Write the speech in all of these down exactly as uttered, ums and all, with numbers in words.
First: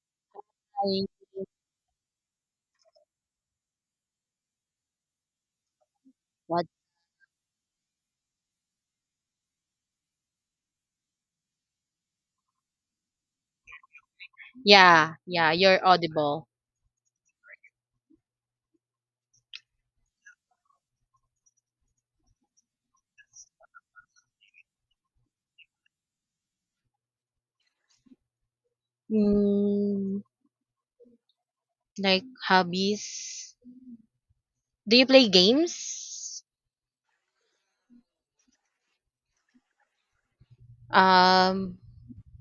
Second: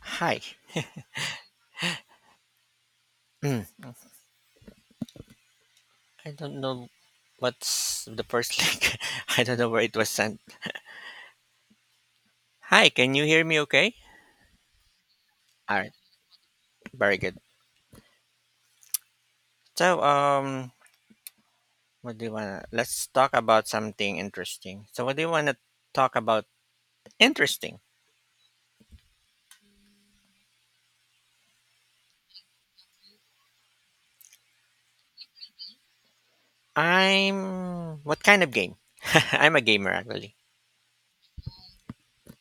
Hi. I, Mm. I don't what? know what's the first link. I don't know where it was sent. Hi, can you hear me okay? Yeah, yeah, All you're right. audible. Very good. So, um what do you want to Let's talk about something interesting. So, what do you want to talk about interesting? Mm, like hobbies. Do you play games? I'm what kind of game? I'm a gamer actually. Um,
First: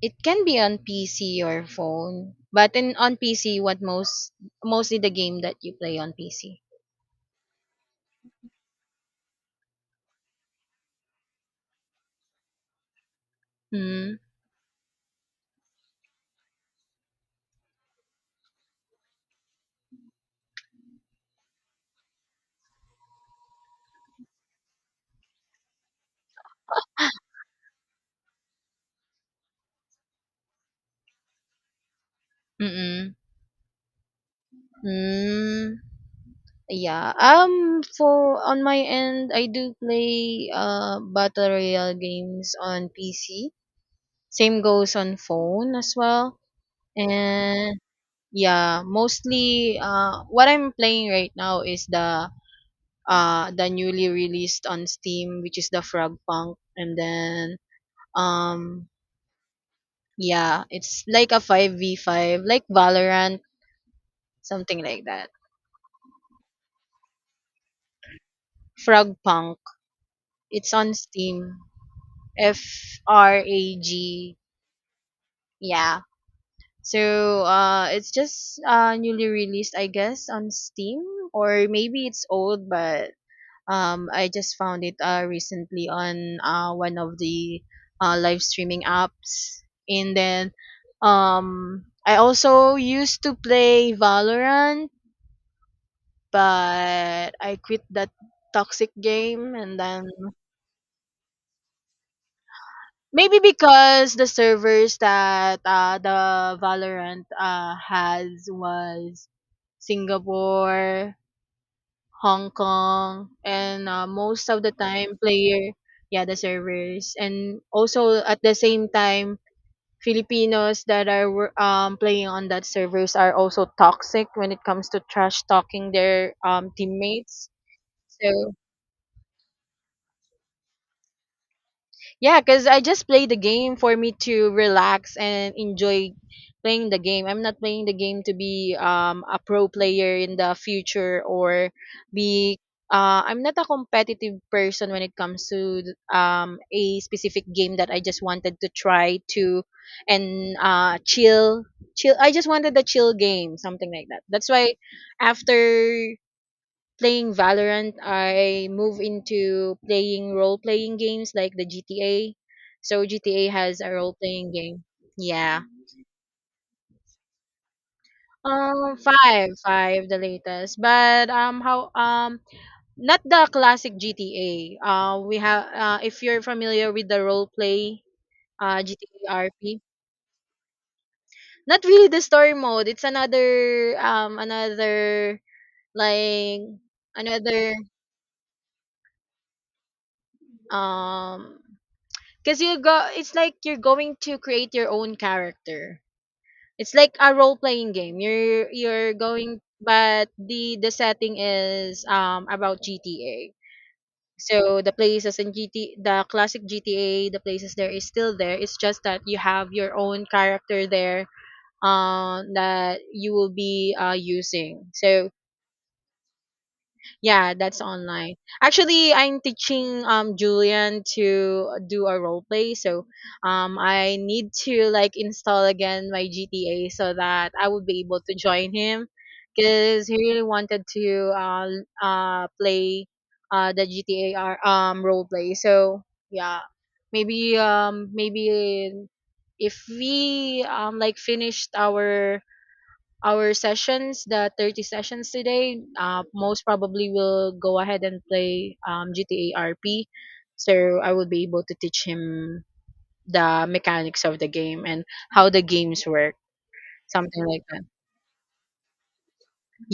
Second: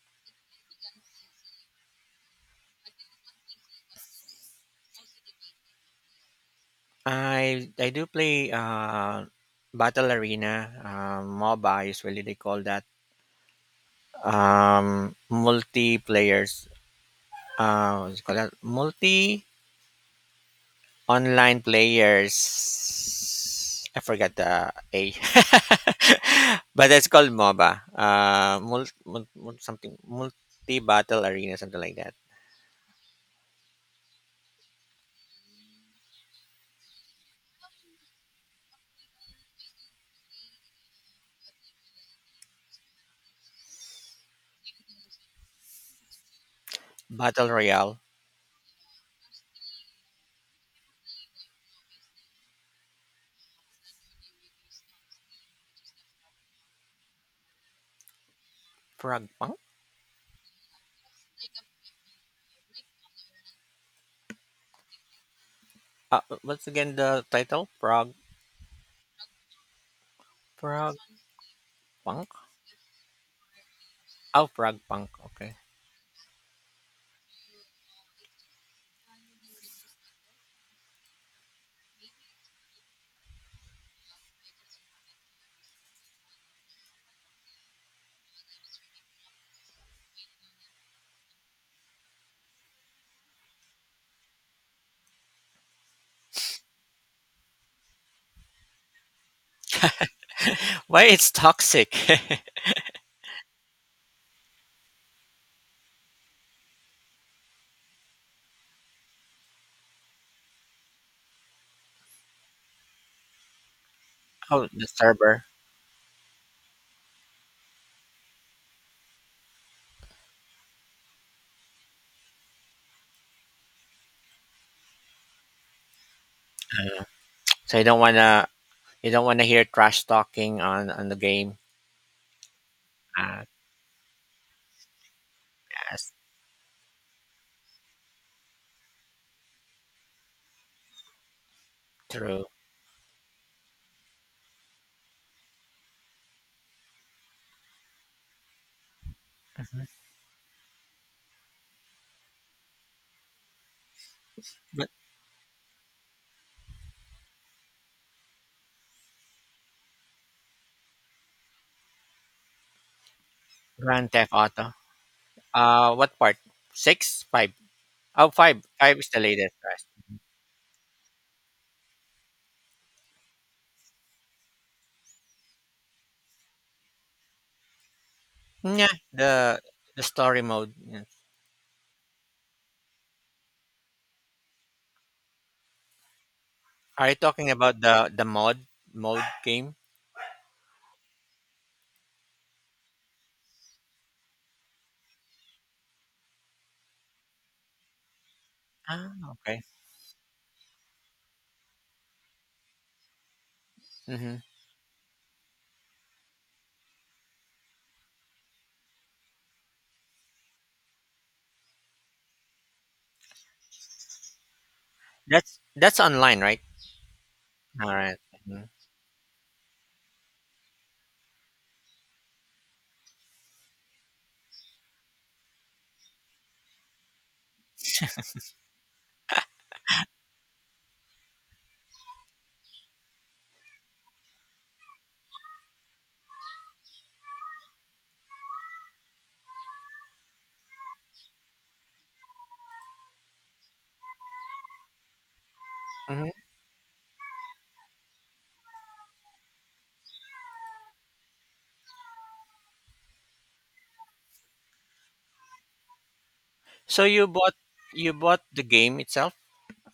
it can be on P C or phone, but in on P C, what most mostly the game that you play on P C. I I do play uh Battle Arena, um MOBA usually they call that. Hmm. Um multiplayers, uh what do you call that, multi online players, I forgot the a. But that's called MOBA, uh mul- mul- mul- something multi battle arena, something like that. Mm, mm, yeah. Um, for on my end, I do play uh battle royale games on P C. Same goes on phone as well. Battle And royale. Yeah, mostly uh what I'm playing right now is the uh the newly released on Steam, which is the Frog Punk, and then um Frog punk. yeah, it's like a five v five, like Valorant, something like that. Ah, uh, what's again the title? Frog, Frog Punk. It's on frog Steam. punk. F R A G. Oh, frog punk, okay. Yeah. So uh it's just uh newly released, I guess, on Steam, or maybe it's old, but Um, I just found it uh, recently on uh, one of the uh, live streaming apps, and then um, I also used to play Valorant, but I quit that toxic game, and then Why it's toxic? maybe because the servers that uh, the Valorant uh, has was Singapore, Hong Kong, and uh, most of Oh, the the time server. player, yeah, the servers, and also at the same time, Filipinos that are wor- um, playing on that servers are also toxic when it comes to trash talking their um, Uh, teammates. so you don't want to So you don't want to hear trash talking on on the game. Yeah, because I just play the uh game for me to relax and that's enjoy playing the game. I'm not playing the game to be um a pro player in the future, or true. be uh I'm not a competitive person when it comes to th- um a specific game that I just wanted to try to and uh chill chill I just wanted a chill game, something like that. That's why What? after playing Valorant, I move into playing role playing games like the G T A. So G T A has a Grand role Theft playing Auto? game. Yeah. Uh, what part? Six, five? Oh, five. Five Um, is the five, latest, five, right? the latest. But um, how um, not the classic G T A. Uh, we have, uh, if you're familiar with the role play, uh, Yeah, G T A the R P. the story mode, yeah. Not really the story mode. It's another um, another like Are you talking another about the the mod mode game? um Because you go, it's like you're going to create your own character. It's like a role playing game. You're Ah, you're okay. going, but the the setting is um about G T A. Mm-hmm. So the places in G T, the classic G T A, the places there is still there. It's just that you have your own character there, um, that you will be uh using. So That's that's online, right? Yeah, that's All right. online. Mm-hmm. Actually, I'm teaching um Julian to do a role play, so um I need to like install again my G T A so that I would be able to join him because he really wanted to uh l- uh play uh the G T A R- um role play. So yeah, maybe um maybe if we um like finished our our sessions, the thirty sessions today, uh, Mm-hmm. most probably will go ahead and play um, G T A R P. So I will be able to teach him the mechanics of the game and how the games work, So you something bought, like that. you bought the game itself?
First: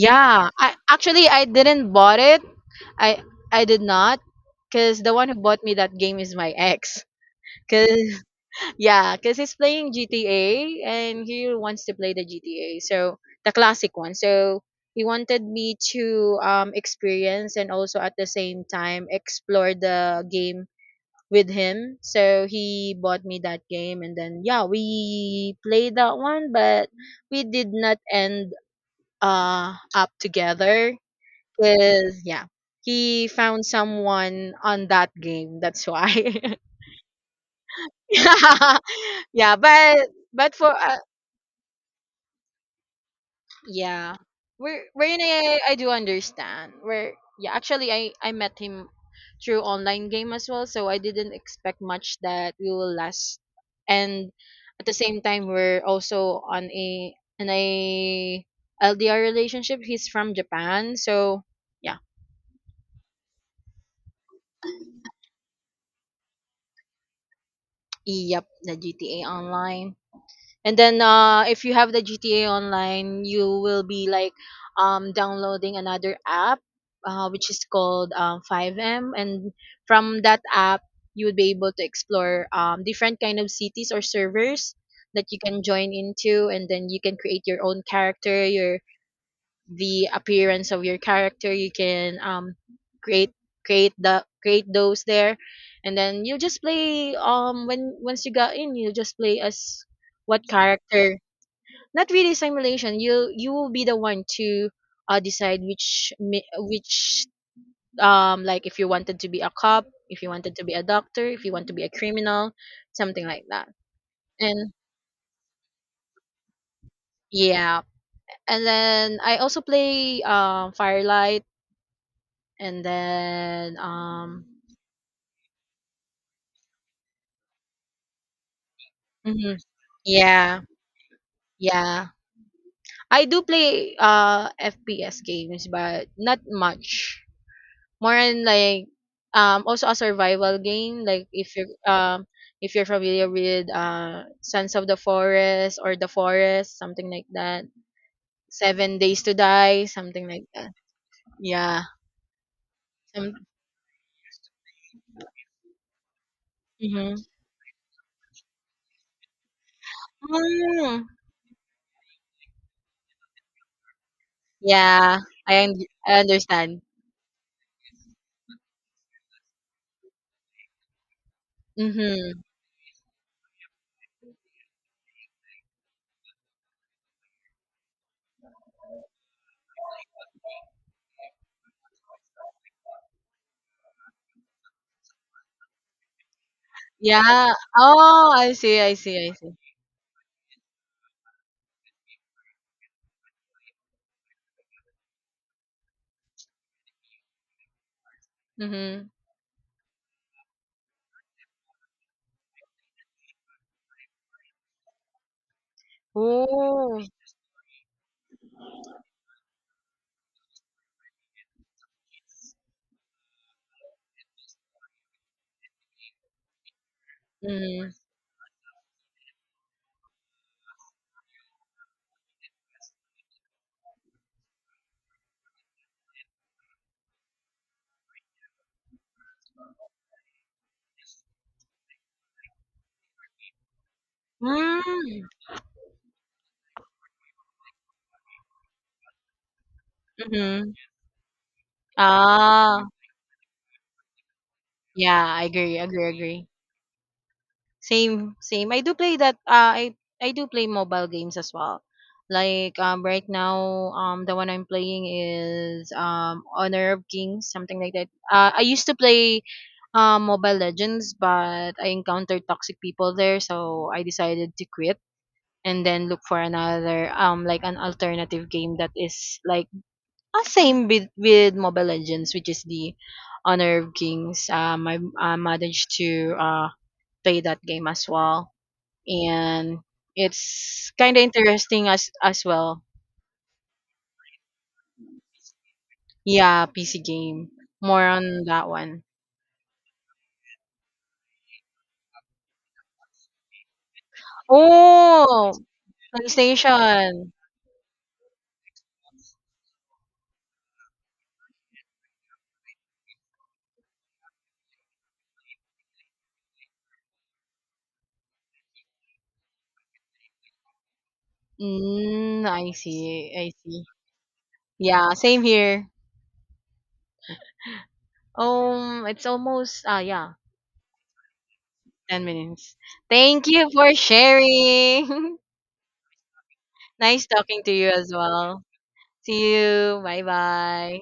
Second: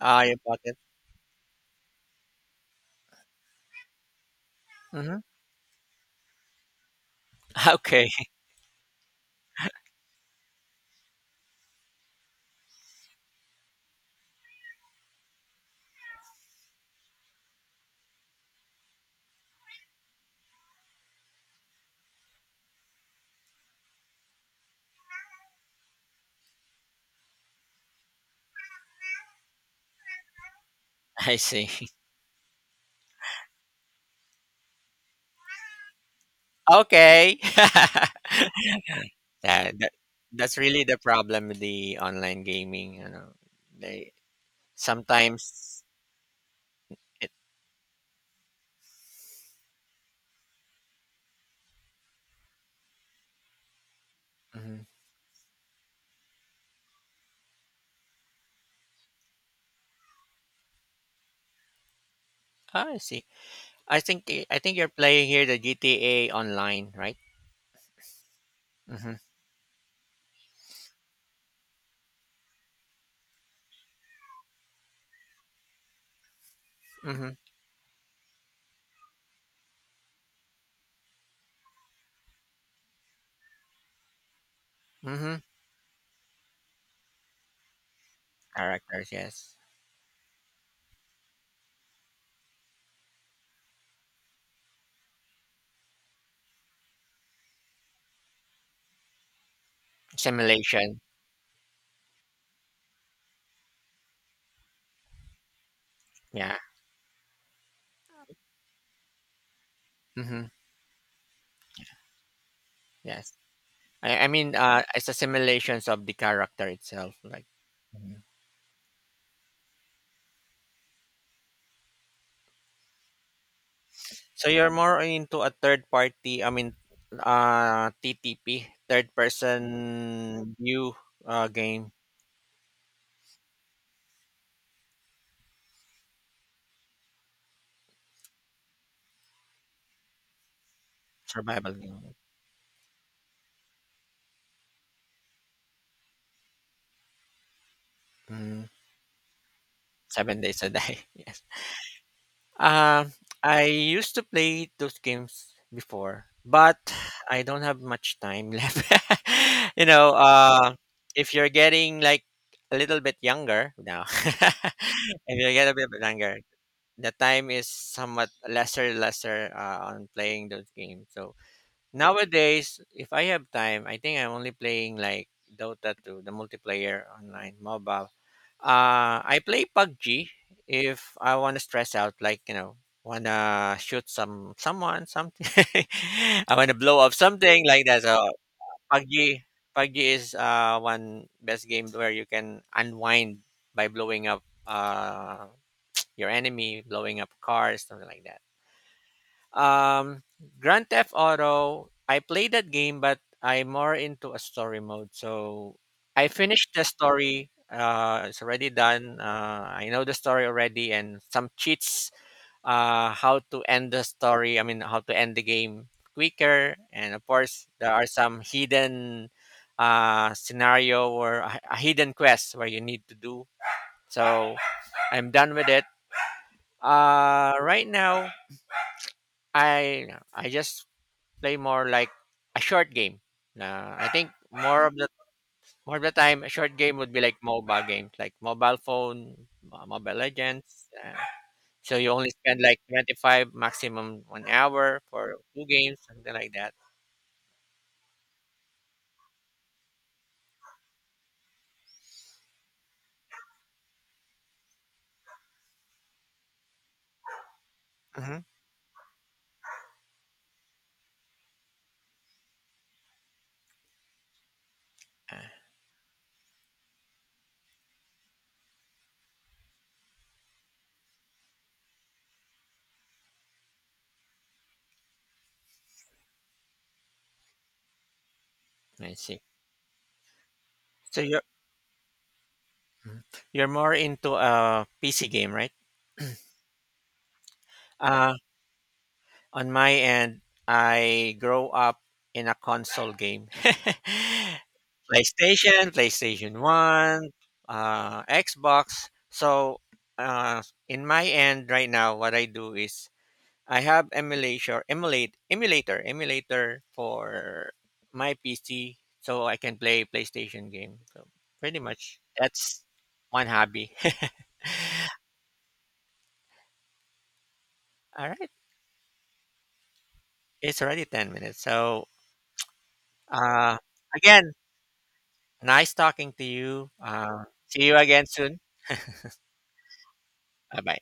Ah, you bought I it. actually I didn't bought it. I I did not, cause the Mm-hmm. one who bought me that game is my ex. Okay. Cause Yeah, because he's playing G T A and he wants to play the G T A, so the classic one. So he wanted me to um, experience and also at the same time explore the game with him. So he bought me that game, and then yeah, we played that one, but we did not end uh, up together I see. because yeah, he found someone on that game. That's why. Okay. yeah, that, that but but that's for really uh, the problem with the online gaming. You know, they. Yeah. Where wherein I I Sometimes do understand. Where it. Yeah, actually, I I met him through online game as well, so I didn't expect much that we will last. And Mhm. at the same time, we're also on a in a L D R relationship. He's from Japan, so yeah. Ah, I see. I think y- I think you're playing here the G T A Online, right? Yep, the Mm-hmm. G T A Online. And then uh if you have the G T A online, you will be like um downloading another app, uh, Mm-hmm. which is called um five M, and from that app, you would be able to explore um different kind of cities or servers that Mm-hmm. you can join into, and then you can create your own character, your Characters, yes. the appearance of your character you can um create create the create those there, and then you just play um when once you got in, you just play as what Simulation, character. Not really simulation, you you will be the one to uh decide which mi- yeah. which um like if you wanted to be a cop, if you Mm-hmm. wanted to be a doctor, if you want to be a criminal, something Yes. like that. I, I mean, And uh, it's a simulations of the character itself, like. yeah, Mhm. and then I also play um firelight, and then um So you're more into a third party. I mean, uh, T T P, third mhm. person Yeah, view, uh, game. yeah, I do play uh F P S games, but not much, more on like um also a survival game, like if you Survival game. um if you're familiar with uh sons of the forest or the forest, something like that, Mhm. seven days to die, something Seven like days a that, day. Yes. yeah. Um, Some, I used to play those games before, but mm-hmm. I don't have much time left. You know, uh, if you're getting like a little bit younger now, Yeah, if you i, get a un- bit I younger, understand. the time is somewhat lesser, lesser, uh, on playing those games. So Mm-hmm. nowadays, if I have time, I think I'm only playing like Dota two, the multiplayer online mobile. Uh, I play PUBG if I want to stress out, like, you know, wanna shoot some someone, something. I wanna blow up Yeah. something like that. So Oh, I see, I see, I PUBG, see. PUBG, is uh one best game where you can unwind by blowing up, uh your enemy, blowing up cars, something like that. Mhm. Um, Grand Theft Auto, I played that game, but I'm more into a story mode. So I finished the Ooh. story. Uh, it's already done. Uh, I know the story already, and some cheats. Uh, how to end the story? I mean, how to end the game quicker. And of course, Mhm. there are some hidden, uh, scenario, or a, a hidden quest where you need to do. So I'm done with it. Uh, right now, I I just play more like a short game. Na I think more of the Mm. more of the time, a short game would be like mobile games, like mobile phone, uh, mobile Mhm. legends. Uh, so you only spend like Ah. twenty five maximum one hour Yeah, for I two agree, games, agree, something agree. like that. Same, same. I do play that. Uh, I I do play mobile games as well. Like um, right now, um, the one I'm playing is um, Honor of Kings, something like that. Hmm. Uh, I used to play um Mobile Legends, but I encountered toxic people there, so I decided to quit Uh, and then look for another um like an alternative game that is like uh, same with with Mobile Legends, which is the Honor of Kings. Um, I, I managed to uh play that game as well, I see. and it's kind So of you're interesting as as well. Mhm. You're more into a P C game, right? Yeah, P C game. More Uh, on that one. On my end, I grow up in a console game. Oh, PlayStation, PlayStation one, PlayStation. uh, Xbox. So, uh, in my end right now, what I do is I have emulator, emulate, emulator, emulator for my P C, so I can play PlayStation game. So, pretty much Mm, I that's see. one I see. hobby. Yeah, same here. All right. Um, it's almost ah yeah, It's already ten minutes. So, ten minutes. Thank you uh, for again, sharing. nice talking to you. Nice Uh, talking to See you you as again soon. well. See you. Bye Bye bye. bye.